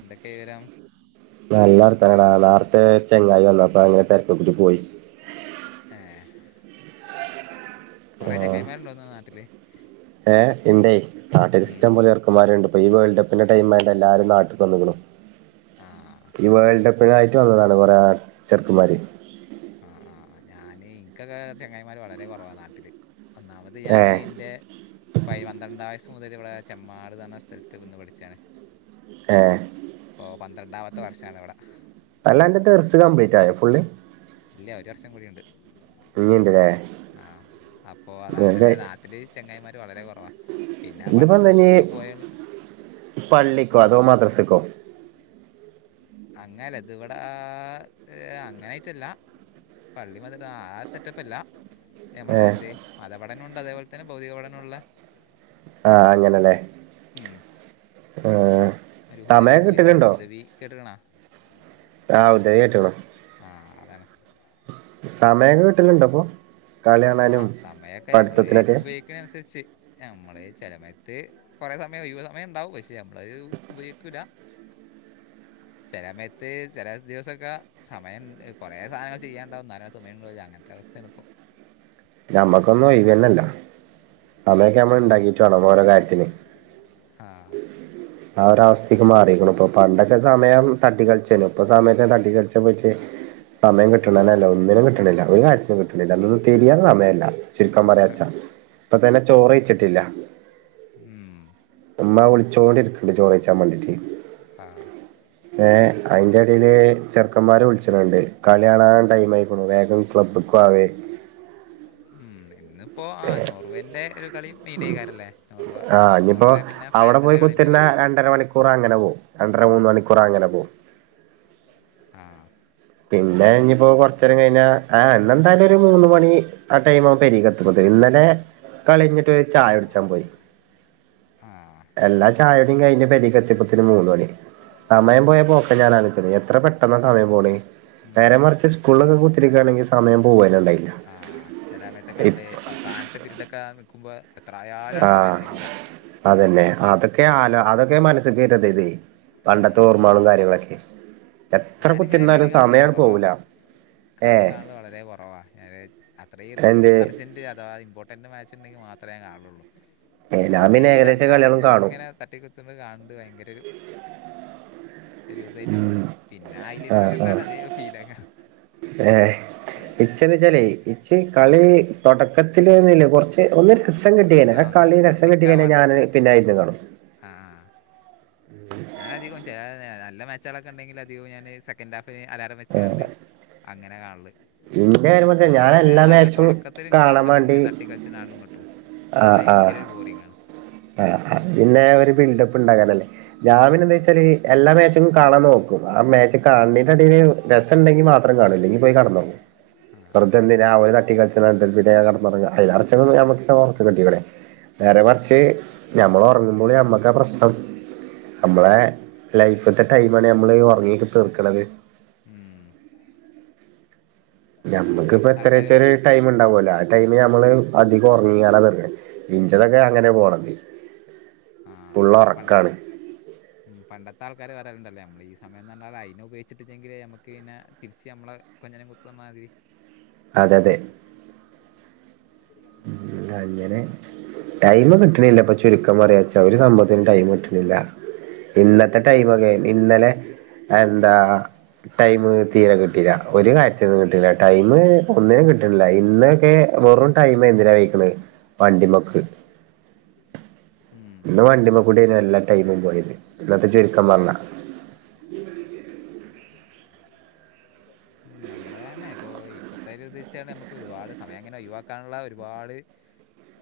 എന്തൊക്കെ വിവരം നല്ല വർത്താനടാ നാർത്തെ ഒരു ചെങ്ങായി വന്നപ്പ അങ്ങനെ തിരക്ക് കൂടെ പോയി ഏഹ് കൊറെ ചങ്ങായിമാര് ഉണ്ടോന്ന് നാട്ടില് ഏഹ് ഇണ്ടേയ് ഉം നാട്ടിലിഷ്ടം പോലെ ചെർക്കമാര്ണ്ട് ഈ വേൾഡ് കപ്പിൻ്റെ ടൈം ആയതോണ്ട് എല്ലാരും നാട്ട്ക്ക് വന്ന്ക്കുണൂ ആ ഈ വേൾഡ് കപ് കപ്പിനായിറ്റ് വന്നതാണ് കൊറെ ചെർക്കമാര് ആഹ് ഞാനേയ് ഇനിക്കങ്ങനെ ചങ്ങായിമാര് വളരെ കുറവാ നാട്ടില് ഒന്നാമത് ഏ ഞാന് ഇൻ്റെ പയ് പന്ത്രണ്ടാം വയസ്സ് മുതല് ഇവിടെ ചെമ്മാട്നർണ സ്ഥലത്ത് നിന്ന് പഠിച്ചാണ് ഏഹ് ഇപ്പോൾ പന്ത്രണ്ടാമത്തെ വർഷമാണ് ഇവിടെ അല്ലാൻ്റെ ദറസ്സ് കംപ്ലീറ്റ് ആയോ പുള്ളി ഇല്ല ഒരു വർഷം കൂടി ഉണ്ട് ഇഞ്ഞിണ്ട്ല്ലേ വേഗായിക് ചെങ്ങായിമാര് വളരെ കൊറവാ ഇത്പ്പന്താഞ്ഞീ പള്ളിക്കോ അതോ മദ്രസ്സ്ക്കോ അങ്ങനെല്ലാ ദിവടആ ത് അങ്ങനെ ആയിട്ടല്ല പള്ളിമൊതല് ആ ഒരുസെറ്റപ്പ് അല്ലാ ഏ ഞമ്മളെ എന്തേ മതപഠനവുണ്ട് അതേപോലെത്തന്നെ ഭൗതിക പഠനമുള്ളെ ആഹ് അങ്ങനെല്ലെ ഉം ആഹ് ഒരു ഹുദവി കോഴ്സാണ് ഹുദവി കേട്ട്ക്ണാ ആഹ് ഉദവി കേട്ട്ക്കുണു ആ അതാണ് സമയം കിട്ടുന്നുണ്ടോ അപ്പൊ കളി ആ കാണാനും സമയൊക്കെ നമ്മൾ പഠിത്തത്തിനൊക്കെ ഉപയോഗിക്കണേ അനുസരിച്ച് നമ്മൾ ചെലസമയത്ത് കൊറെ സമയം ഒഴിവ് സമയം ഉണ്ടാവും പക്ഷെ നമ്മൾ അത് ഉപയോഗിക്കൂല [inaudible] ചെല സമയത്ത് ചില ദിവസൊക്കെ സമയം കൊറെ സാധനങ്ങൾ ചെയ്യാൻ ഉണ്ടാവും എന്നാലും സമയം [unintelligible] അങ്ങനത്തെ അവസ് [inaudible] നമ്മക്കൊന്നും ഒഴിവന്നെയില്ല സമയൊക്കെ ആ നമ്മൾ ഉണ്ടാകീട്ട് വേണം ഓരോ കാര്യത്തിന് ആ ആ ഒരു അവസ്ഥക്ക് മാറിയേക്കണ് ഇപ്പൊ പണ്ടൊക്കെ സമയം തട്ടി കളിച്ചേന്നു ഇപ്പൊ സമയത്തിനെ തട്ടി കളിച്ച പറ്റെ സമയം ഉം കിട്ടണില്ല ഒന്നിനും കിട്ടണില്ല ഒരു കാര്യത്തിനും കിട്ടണില്ല നിന്ന് തിരിയാൻ സമയം ഇല്ല ചുരുക്കം [unintelligible] ഇപ്പതന്നെ ചോറ് കൈച്ചട്ടില്ല ഉം ഉമ്മ വിളിച്ചോണ്ടിരിക്കണ് ചോറ് കഴിച്ചാൻ വേണ്ടിട്ട് ആഹ് ഏഹ് അതിന്റെ എടയില് ചെക്കന്മാർ [unintelligible] കളി കാണാൻ ടൈം ആയിക്കണു വേഗം ക്ലബ്ബിക്ക് വാ വാവേ ഇപ്പൊ ആ നോർവേൻ്റെ ഒരു കളിയും ആഹ് ഇനിപ്പോ പിന്നെ അവടെ പോയി ഫ്രാൻസിന്റെ കളി ഉണ്ടല്ലോ കുത്തിരുന്ന അല്ലേ രണ്ടര മണിക്കൂറ് അങ്ങനെ പോകും രണ്ട രണ്ടര മൂന്ന് മണിക്കൂർ അങ്ങനെ പോകും ആഹ് പിന്നെ ഞ്ഞ്പ്പൊ കൊറച്ചേരം കഴിഞ്ഞാ ആ ഇന്ന് ന്തായാലും ഒര് മൂന്ന് മണി ആ ടൈമ്ആവും പേരിക്കെത്തുമ്പോത് ഇന്നലെ കളിയ്ഞ്ഞിട്ട് ഒര് ചായട്ച്ചാൻ പോയി ആ എല്ലാ ചായുടീം കയിഞ് പെരീക്കെത്തിപ്പത്തിന് മൂന്നണി സമയം പോയ പോക്ക ഞാനാലോച്ച് ണേ എത്ര പെട്ടെന്നാ സമയം പോണേ നേരെ ഉം മറിച്ച് സ്കൂളിലൊക്കെ കുത്തിരിക്കാണെങ്കി സമയം പോവാ ആഹ് ചില സമയത്തൊക്കെ മ്മള് അവസാനത്തെ പിരീഡൊക്കെ നിക്കുമ്പം ആ അതന്നെ അതൊക്കെ ആല അതൊക്കെ മൻസ്സ്ക്ക് വര്ന്നതേ തേ പണ്ടത്തെ ഉം ഓർമ്മകളും കാര്യങ്ങളൊക്കെ എത്ര ഞാനിങ്ങനെ കളി കുത്തിര്ന്നാലും കാണല് സമയ കുറവാ പോവൂല ഏ കളി കാണല് വളരെ കുറവാ ഞാന് അത്ര എന്ത് അർജന്റ് അഥവാ ഇമ്പോർട്ടന്റ് മാച്ച് ണ്ടെങ്കിൽ മാ ത്രേ കാളെള്ളൂ ഏ ഞാൻ ഒന്നാമത് പിന്നെ ഈ ഏകദേശം രണ്ടര കളികളും മണിക്കൂർ കാണും ഇങ്ങനെ തട്ടി കുത്തർന്ന് കണ്ട് ഭയങ്കര ഒരു ഒര് തായിട്ട് തോന്നും പിന്നെ ആ ഹൈലൈറ്റ്സ് ഒക്കെ ആ ഉണ്ടായാലും അതേ ഫീലങ്ങ ഏ ഇച്ച്ന്ന് ച്ചാല് ഏയ് ഇച്ച് കളി തുടക്കത്തില് ന്ന്ല്ല കുറച്ച് ഒന്ന് രസം കിട്ടികയ്യിനാ ആ ഒന്ന് കളി രസം ക്ലിക്ക് കിട്ടികൈ ഞാ ആവാണ്ട് ഞാന് പിന്നയ് ന്റാ [unintelligible] ഞാന് അധികും ചെലെ നേരംനല്ല മേച്ചൊളൊക്കെ ണ്ടെങ്കില് അധികും ഞാന് സെക്കൻഡ് ഹാഫ് പിന്നെ അലാറം വെച്ചാണ്ട് അങ്ങനെ കാണല് ഇന്റെ കാര്യം പറഞ്ഞാ അതാ ഞാൻ മറ്റേ എല്ലാ ണ്ടല്ലോ മാച്ചും തൊടക്കത്ത്ല് ങ്ങനെ കാണാൻ ണ്ടല്ലോ വേണ്ടി ഇങ്ങനെ തട്ടി കൾച്ച്ണ് ആണ്ടു ഇങ്ങട്ടു ആ അത് ആ ഭയങ്കര ഒരു ബോറിംഗാണ് ആ അപിന്നെ ഒര് ബിൽഡപ്പ് ണ്ടാകാനല്ലേ ഞാ ആ പിന്നെ ന്താചാല് എല്ലാ മാച്ച് മം കാണാൻ നോക്കും ആ മാച്ച് കാ ണ് ണേറ്റെ ടീല് രസ ണ്ടങ്കി മാത്രം കാണും ഇല്ലങ്കി പോയി കട്ന്നൊർങ്ങും ആ വെറുതെന്തിനാ ഓല് തട്ടികൾ [unintelligible] കെട്ന്നൊർങ്ങ [unintelligible] നേരെ മർച്ച് ഞമ്മള് ഉറങ്ങുമ്പോളും ഞമ്മക്കാ പ്രശ്നം നമ്മളെ ലൈഫ്ത്തെ ടൈമാണ് നമ്മള് ഒറങ്ങീ തീർക്കണത് മ് ഞമ്മക്ക് പ്പോ എത്രച്ചാല് പറയാ ടൈം ണ്ടാവലോ ആ ടൈമ് ഞമ്മള് അതിക ഉർങ്ങാനാ വര്നേ ആ ഇന്റെതൊക്കെ അങ്ങനെ പോണത് ആ ഫുള്ള് ഞങ്ങൾ പണ്ടത്തെ ഒറക്കാണ് ആൾകാർ പണ്ടത്തെ ആൾ ക്കാര് പറയല്ണ്ടല്ലോ നമ്മള് ഈ സമയനർഞ്ഞാല് അയിനുഉപയോഗിച്ചിട്ട്ല്ലങ്കിലേ നമക്ക് പിന്ന തിരിച് നമ്മളെ കൊഞ്ഞനം കുത്തൂന്ന് റഞ്ഞമാതി [unintelligible] അതെതെ അങ്ങനെ ടൈം കിട്ട്ണ്ല്ല പ്പൊ ചുരുക്കം പറയാച്ചാ ഒരു സംഭവത്തിനും ടൈം കിട്ട്ണ്ല്ല ഇന്നത്തെ ടൈമൊക്കെ ഇന്നലെ എന്താ ടൈമ് തീരെ കിട്ടീല ഒര് കാര്യത്തിനും കിട്ടീല ടൈമ് ഒന്നിനും കിട്ട്ണ്ല്ല ഇന്നൊക്കെ വെറും ടൈമ് എന്തിനാ കയിക്ക്‌ണേ വണ്ടിമക്ക് ഉം ഇന്ന് വണ്ടിമ്മ കൂടെ നു എല്ലാ ടൈമും പോയത് [unintelligible] ത്തം ചുരുക്കം പറഞ്ഞാ [unintelligible] ഉം, നമ്മള് തന്നെ ഇപ്പൊ ഇപ്പത്തെ ഒരു ഇത് ച്ചാ നമക്ക് ഒരുപാട് സമയം ങ്ങനെ ഒഴിവാക്കാന്ള്ള ഒരുപാട്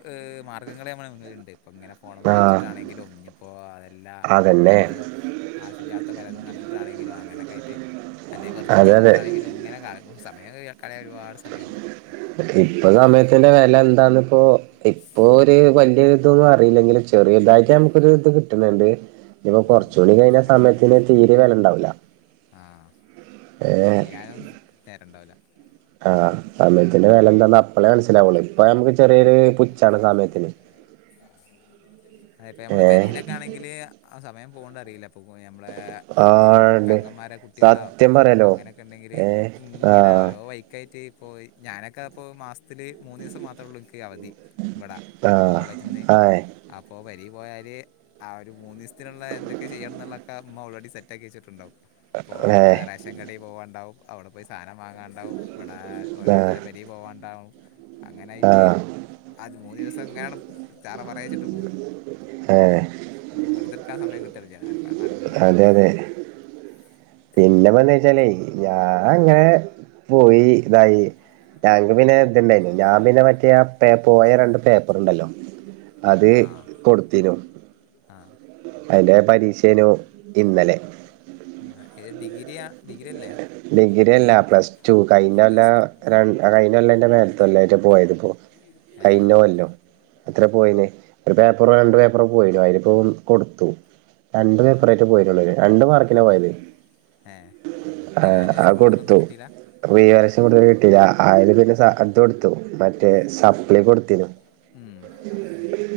ഹ് മാർഗങ്ങള് നമ്മളെ മുന്ന്ല്ണ്ട് ഇങ്ങനെ ഫോണ് മ്മ ആഹ് കളിച്ചിട്ടാണെങ്കിലും ഞ്ഞിപ്പോ അതല്ലാ അതന്നെ അ് ആ വിശ്യല്ലാത്ത പലതും കണ്ടിട്ടാണെങ്കിലും അങ്ങനൊക്കായിട്ട് അല്ലെ വെറ്തെ അതെ അതെ കുത്തർന്ന്ട്ടാണെ അ ര്ക്കും സമയം കയ്യാ ഇപ്പൊ സമയത്തിന്റെ വെല എന്താന്ന് പ്പോ ഇപ്പോ ഒര് വല്യ ഇതൊന്നും അറിയില്ലെങ്കിലും ചെറിയ ഉം, തായിട്ട് നമുക്കൊരിത് കി ഞ്ഞാണ്ട് ഇഞ്ഞ്പ്പോ ഉം. കൊറച്ചൂടെ കഴിഞ്ഞ കുറച്ചും കൂടി കഴിഞ്ഞാൽ സമയത്തിന് തീരെ വെല ണ്ടാവൂല ക്ക് തീയാ നെന്നും നേരണ്ടാവൂല ആ സമയത്തിന്റെ വെലന്താന്ന് അപ്പളേ മൻസ്സിലാവൊള്ളു ഇപ്പൊ നമ്മക്ക് ചെറിയൊരു പുച്ചാണ് സമയത്തിന് [unintelligible] നമ്മൾ ഏ പേരലൊക്കെ ആണെങ്കിൽ ആ സമയം പോകുന്നത് അറിയില്ല ഇപ്പൊ ഞമ്മളെ ആ എന്ത് ഉണ്ട് പെങ്ങമാരെ കുട്ടികളോ സത്യം പറയാലോ അങ്ങനൊക്കെ ഉണ്ടെങ്കിൽ ഏ ആ ഇങ്ങനെ ഓരോ വൈക്കായിട്ട് അപ്പോ ഞാനൊക്കെ അപ്പോ മാസത്തിൽ മൂന്ന് ദിവസം മാത്രേള്ളൂ അവധി ഇവിടെ ആ കോളേജിന്ന് ആ അപ്പോ പേരി പോയാൽ ആ ഒരു മൂന്ന് ദിവസത്തിനുള്ള എന്തൊക്കെ ചെയ്യണം എന്നുള്ളതക്കെ അമ്മ ഓൾറെഡി സെറ്റ് ആക്കി വെച്ചിട്ടുണ്ടാവും പോ ഏ റേഷൻ കടേൽ പോവണ്ടാവും അവിടെ പോയി സാന വാങ്ങാണ്ടാവും ഇവിടെ ആ ഓരോരുത്തരെ പേരിൽ പോകണ്ടാവും ആ അങ്ങനായിട്ട് അത് മൂന്ന് ദിവസം ഇങ്ങനെ അഡ് പോകും ചറ പറയച്ചിട്ട് പോകും ഏ ഉം, വെറുതെ എടുക്കാൻ സമയം കിട്ടലില്ല ഞാൻ നാട്ട് പോയാൽ പിന്നെ വന്നുവച്ചാലേ ഞാൻ അങ്ങനെ പോയി ഇതായി ഞങ്ങക്ക് പിന്നെ ഇതുണ്ടായിരുന്നു ഞാൻ പിന്നെ മറ്റേ ആ പോയ രണ്ട് പേപ്പറുണ്ടല്ലോ അത് ആ കൊടുത്തിന്നു ആ അതിന്റെ പരീക്ഷേനു ഇന്നലെ ആഏത് ഡിഗ്രിയാ ഡിഗ്രി അല്ലേ ഡിഗ്രി അല്ല പ്ലസ് ടു കഴിഞ്ഞകൊല്ല പ്ലസ് [unintelligible] അതിന്റെ മേലത്തകോല്ലായിട്ട് പോയതിപ്പോ ഏ കയിഞ്ഞകൊല്ലം അത്ര പോയിന്നു ഒരു പേപ്പറോ രണ്ട് പേപ്പറോ പോയിനു അതിനിപ്പോ കൊടുത്തു രണ്ട് ആ പേപ്പറായിട്ട് പോയിട്ടുള്ളൂ രണ്ട് മാർക്കിനാ പോയത് ഏ റിവാലുവേഷൻ കൊടുത്തിട്ടൊന്നും കിട്ടില്ല റിവാലേഷൻ കൊടുത്തിട്ട് കിട്ടില്ല അതിൽ പിന്നെ ഇത് കൊടുത്തു മറ്റേ സപ്ലി കൊടുത്തീനു ഉം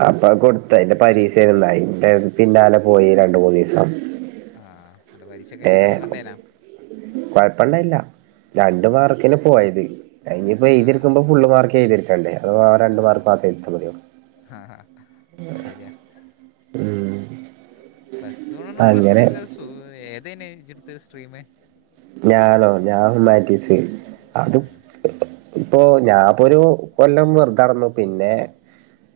അപ്പൊ ആ കൊടുത്തതിന്റെ [unintelligible] അയി ന്റെ പിന്നലെ പോയി രണ്ട് മൂന്ന് ദിവസം ആഎന്നിട്ട് പരീക്ഷ ഒക്കെ എങ്ങനെ ഏഹ് സുഖണ്ടേനോ [unintelligible] രണ്ട് മാർക്കിന് പോയത് അയിഞ്ഞ് ഇപ്പോ ആ എഴതിടുക്കുമ്പോ ഫുൾ മാർക്ക് [unintelligible] അഥവാ ആ രണ്ടു മാർക്ക്‌ മാത്രം എഴുതി എടുത്താ മതിയോ അത് ശരിയാ ഉം പ്ലസ് വൺ ഉം പ്ലസ് ടു അങ്ങനെ ഒക്കെ സു ഏതെന്നു ഇജ്ജ് ഇടുത്ത സ്ട്രീമ്? ഞാനോ ഞാന്ഹുമാറ്റീസ് ആ അതും ഇപ്പൊ ഞാപ്പൊരു കൊല്ലം വെറുതടന്നു പിന്നെ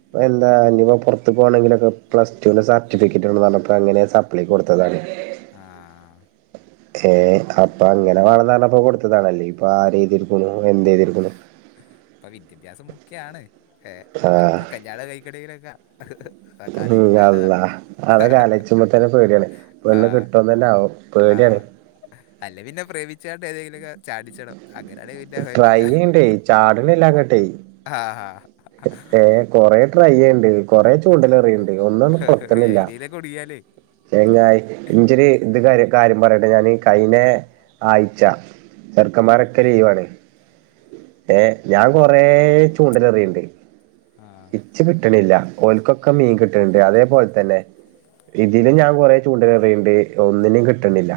ഇപ്പ എന്താ ഇനിപ്പ പുറത്തു പോകണെങ്കിലൊക്കെ പ്ലസ് ടുവിന്റെ സർട്ടിഫിക്കറ്റ്വേണം പറഞ്ഞപ്പോ അങ്ങനെ സപ്ലി കൊടുത്തതാണ് [inaudible] ആ ഏ അപ്പൊ അങ്ങനെ വേണംന്ന് പറഞ്ഞപ്പോ കൊടുത്തതാണ് അല്ലെങ്കിപ്പോ ആരുഴുതി ഇട്ക്കുന്നു എന്ത് എഴതിട്ക്കുന്നു ഇപ്പൊ വിദ്യാഭ്യാസംക്കെയാണ് ഏ ആ ഇപ്പൊ ഇവര് കല്യാണ കഴിക്കാണെകിലോക്കെ ഉം അല്ലാഹ് അതൊകെ അലോയിച്ചുമ്പ തന്നെ പേടിയാണ് പെണ്ണ് ആ കിട്ടോന്നഞ്ഞെവോ പേടിയാണ് ആഹ് അല്ല പിന്നെ പ്രേമിച്ചാട്ട് ഏതെങ്കിലൊക്കെ ചാടിച്ചണം അങ്ങനെയാണെ പിന്നെ ട്രൈയെയ്ണ്ടെ ചാട്ണ്ല്ലാ അങ്ങട്ടെ അ ആ ഏ കൊറെ ട്രൈയ്യെയ്ണ്ട് കൊറെ ചൂണ്ടല് എറിയ്ണ്ട് ഒന്നണ്ട് കൊളത്ത്ണില്ല. എയിലേലൊക്കെ കുടുങ്ങിയാലേ ചേങ്ങായി ഇന്റെര് ഇത് കാര്യ കാര്യം പറയട്ടെ ഞാന് കഴിഞ്ഞ ആഴ്ച്ച ചെറുക്കന്മാരൊക്കെ ലീവാണ്. ഏ ഞാൻ കൊറെ ചൂണ്ടലെറിയ്ണ്ട് ഇച്ച് കിട്ട്ണില്ല ഓൽക്കൊക്കെ മീൻ കിട്ട്ണ്ട് അതേപോലെ തന്നെ ഇതിലും ഞാൻ കുറെ ചൂണ്ടലെറിയിണ്ട് ഒന്നിനിം കിട്ട്ണില്ല.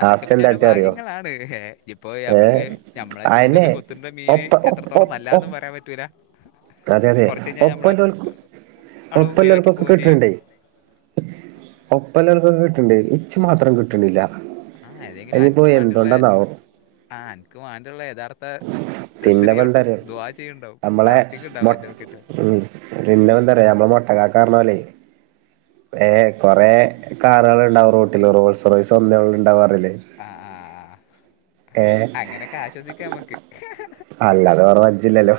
അതൊക്കെ പിന്നെ ഓരോ ഭാഗ്യങ്ങളാണ് ഏ ഇപ്പോ ഏ ഞമ്മള് നഞമ്മളെ ചൂണ്ടല് അയന്നെ കൊത്തുന്ന മീന് ഒപ്പ എത്ര ഒപ്പ ത്തോളം ഒപ്പ നല്ലാന്നും പറയ ഒപ്പ പ അതെ അതെ നമ്മളെ ഒപ്പല്ലോൽക്കും, ആട് ഒഴിവാക്കി ഒപ്പല്ലർക്കൊക്കെ പോവുകയും ചെയ്യും കിട്ടണ്ടേ ഒപ്പല്ലർക്കൊക്കെ കി എനിച്ചു മാത്രം കിട്ടണില്ല ആ ഏതെങ്കിലും അതിനിപ്പോ അനക്ക് വേണ്ടിയുള്ള എന്തുണ്ടെന്നാവോ ആ എനിക്ക് വേണ്ടിയുള്ള യഥാർത്ഥ സ്ത്രീ അവിടുന്ന് പിന്നെപ്പെന്താറിയോ ദുവാ ചെയ്യണ്ടാവും നമ്മളെ ഉം പിന്നെ എന്താ പറയാ നമ്മളെ മൊട്ടകാക്കാറുള്ളപോലെ ഏഹ് കൊറെ കാറുകളുണ്ടാവും റോട്ടില് റോൾസ് റോസ് ഒന്നേ ഉണ്ടാ അല്ലേ അങ്ങനൊക്കെ ആശ്വസിക്കാ നമ്മക്ക് അല്ലാത കൊറ മജജില്ലല്ലോ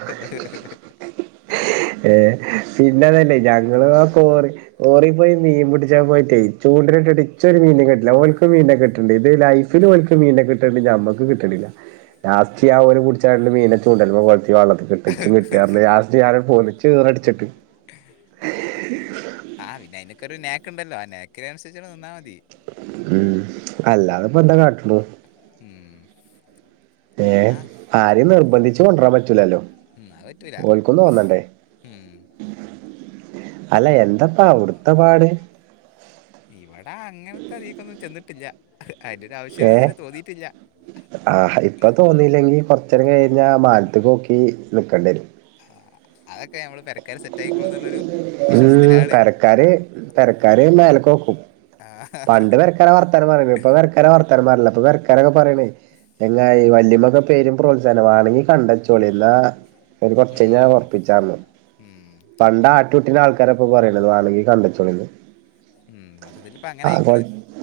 ഏഹ് പിന്നെ അതല്ലേ ഞങ്ങള് കോറി ഓറിപ്പോയി മീൻ പിടിച്ചാ പോയിട്ടേ ചൂണ്ടിനിട്ടിട്ട് ഇച്ച് ഒരു മീനും കിട്ടില്ല ഓൽക്ക് മീനെ കിട്ടണ്ട് ഇത് ലൈഫ് ഓൽക്ക് മീനെ കിട്ടണ്ട് നമ്മക്ക് കിട്ടിനില്ല ലാസ്റ്റ് ആ ഓരു പിടിച്ച മീനൊക്കെ ഉണ്ടല്ലോ വ വള്ള കെട്ടിച്ചും കിട്ടാ പറഞ്ഞ് ലാസ്റ്റ് ഞാന പോ ഇച്ച് ഈറടിച്ചിട്ട് ആ പിന്നെ അയിനക്കൊരു നാക്ക്ണ്ടല്ലോ ആ നാക്കിനനുസരിച്ചവിടെ നിന്നാ മതി ഉം അല്ലാതെ ഇപ്പൊ എന്താ കാട്ടണു ഉം ഏഹ് ആഹ് ആരേം നിർബന്ധിച്ച് കൊണ്ടുവരാൻ പറ്റൂലല്ലോ ഉം അത് പറ്റൂല ഓൽക്കും തോന്നണ്ടേ ഉം അല്ല എന്തപ്പാ അവിടുത്ത പാട് കില്ല അതിന്റെ ഒരു ആവശ്യം ഇതുവരെ തോന്നിട്ടില്ല ആഹ് ഇപ്പൊ തോന്നില്ലെങ്കി കൊറച്ച് നേരം കഴിഞ്ഞാ മാനത്തേക്ക് നോക്കി നിക്കേണ്ടി വരും ആഹ് അതൊക്കെ നമ്മൾ പെരക്കാര് സെറ്റ് ആയിക്കോളും എന്നുള്ളൊരു ഉം വിശ്വാസത്തിലാണ് തരക്കാര് തരക്കാര് മേലക്കോക്കും ആഹ് പണ്ട് പെരക്കാര വർത്താനം പറേണേ ഇപ്പ പെരക്കാര വർത്താനം പറേല്ല അപ്പൊ പെരക്കാരൊക്കെ പറയണേ ചെങ്ങായ് വല്യമ്മൊക്കെ പേരും പ്രോത്സാഹനംമാണെങ്കി കണ്ടച്ചോളി എന്നാ ഒരു കുറച്ച് കഴിഞ്ഞാ ഉം ഉറപ്പിച്ചാന്ന് ഉം പണ്ട ആട്ടിവിട്ടിന ആൾക്കാരപ്പോ പറയണ വാണെങ്കി കണ്ടച്ചൂളിന്ന് ഉം അതതിൽ ഇപ്പ അങ്ങനെ അയിക്കണ്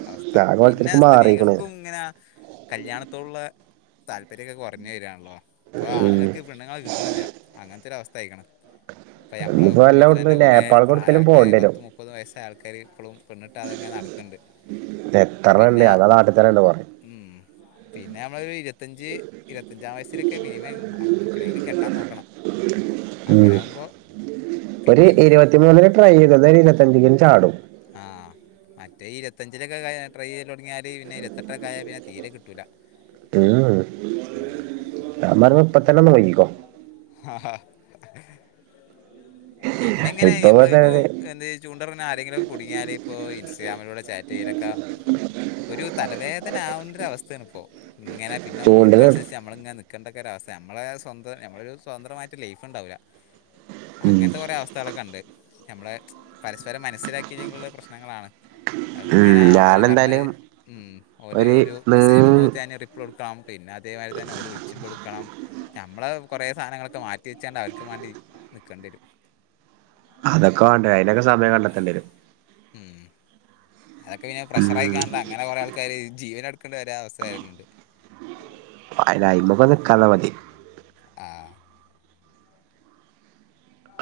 അവസ്ഥ പിന്നെ ആഗോളത്തിലേക്ക് മാറിക്ക്ണ് സ്ത്രീകൾക്കും ഇങ്ങന കല്യാണത്തോടുള്ള താല്പര്യമൊക്കെ കുറഞ്ഞേ വരിവാണല്ലോ ഇപ്പൊ ഉം ആണുൾക്ക് പെണ്ണുങ്ങൾ കിട്ടണുല്ല അങ്ങനത്തൊരു അവസ് തായ്ക്കണ് ഇപ്പ നമ്മള ഇനിയിപ്പോ കുടുംബത്തിൽ എല്ലോട്ത്തും തന്നെ കൊറെ നേപ്പാൾക്ക് പ്രായ എവ്ട്ക്കേലും ആൾക്കാർ പോണ്ടിരും പത്ത് മുപ്പത് വയസ്സ ആൾ ഇപ്പോളും പെണ്ണിട്ട് അതങ്ങനെ നടക്കണ്ട് പിന്ന എത്രണ്ണണ്ട് ഞങ്ങളെ നാട്ടി തന്നെണ്ട് കൊറേ ഉം പിന്ന നമ്മളൊരു ഇരുപത്തഞ്ച് ഇരുപത്തഞ്ചാം വയസ്സിലൊക്കെ മിനിമം അപ്പോളെങ്കിലും കെട്ടാൻ നോക്കണം ഉം അങ്ങനാകുമ്പോ ഒരു ഇരുപത്തിമൂന്നിന് ട്രൈ ചെയ്ത് ന്ന ഇരുപത്തഞ്ചിന് ചാടും ആ മറ്റേ ഇരുപത്തഞ്ചിലൊക്കെ ട്രൈ ചെയ്യൽ തുടങ്ങിയാല് പിന്നെ ഇരുപത്തെട്ടൊക്കെ ആയാ പിന്നെ തീരെ കിട്ടൂല ഉം ഞാൻ പറഞ്ഞ് ഇപ്പത്തന്നെ തുടങ്ങിക്കോ ആഹ് ഹാ പിന്നെ എങ്ങനെ ഇപ്പൊ നമ്മളിപ്പോ തന്നെ എന്ത് ചൂണ്ടെറിയണ ആരെങ്കിലും ഒക്കെ കുടുങ്ങിയാല് ഇപ്പോ ഇൻസ്റ്റാഗ്രാമിലൂടെ ചാറ്റ് ചേലൊക്ക ഒരു തലവേദന ആകണ്ടര അവസ്ഥയാണ് ഇപ്പോ ഇങ്ങനെ പിന്നെ ഓൽക്ക ചൂണ്ടല് അനുസരിച്ച് നമ്മൾ ഇങ്ങന നിക്കേണ്ട ഒക്ക ഒരവസ്ഥ നമ്മളെ സ്വന്തം നമ്മളരു സ്വതന്ത്രമായിട്ട് ലൈഫ് ഉണ്ടാവില്ല ഉം അങ്ങനത്തെ കുറേ അവസ്ഥകളൊക്കെ ഉണ്ട് നമ്മള് പരസ്പരം മനസ്സിലാക്കിയില്ലെങ്കിലുള്ള പ്രശ്നങ്ങളാണ് [inaudible] അങ്ങനാ ഓല് പറഞ്ഞത് ഞാനെന്തായാലും ഉം ഓല് ഒരു മെസേജ് ഇടുമ്പോഴത്തേ അതിന് റിപ്ലൈ കൊടുക്കണം പിന്ന അതേമാതിരി തന്നെ ഓല വിളിച്ചുമ്പ എടുക്കണം നമ്മള കുറേ സാധനങ്ങളൊക്കെ മാറ്റി വെച്ചാണ്ട് അവർക്ക് വേണ്ടി നിൽക്കേണ്ടി വരും അതൊക്കെ വേണ്ടേ അതിനൊക്കെ സമയം കണ്ടെത്തേണ്ടി വരും ഉം അതൊക്കെ പിന്നെ ഉം പ്രഷറായിക്കാണ്ട് അങ്ങനെ കൊറെ ആൾക്കാര് ജീവനൊടക്കേണ്ട വരെ അവസ്ഥ വരലുണ്ട് അയിന് ആയ്മമ നിക്കാതിരുന്നാ മതിയെ ആ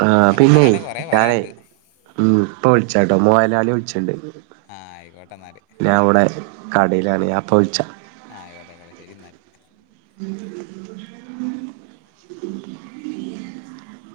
ആ അങ്ങനെ പിന്നെ പറയാണെങ്കിൽ കുറേ ഞാനേ പറയാനുണ്ട് ഉം ഇപ്പ വിളിച്ചട്ടോ മോയലാളി വിളിച്ച്ണ്ട് ആ ആയിക്കോട്ടെ ന്നാല്. കടയിലാണ് ഞാപ്പോ വിളിച്ച ആ ആയിക്കട്ടെ ആയിക്കോട്ടെ ശരിന്നാല്. ഉ [inaudible]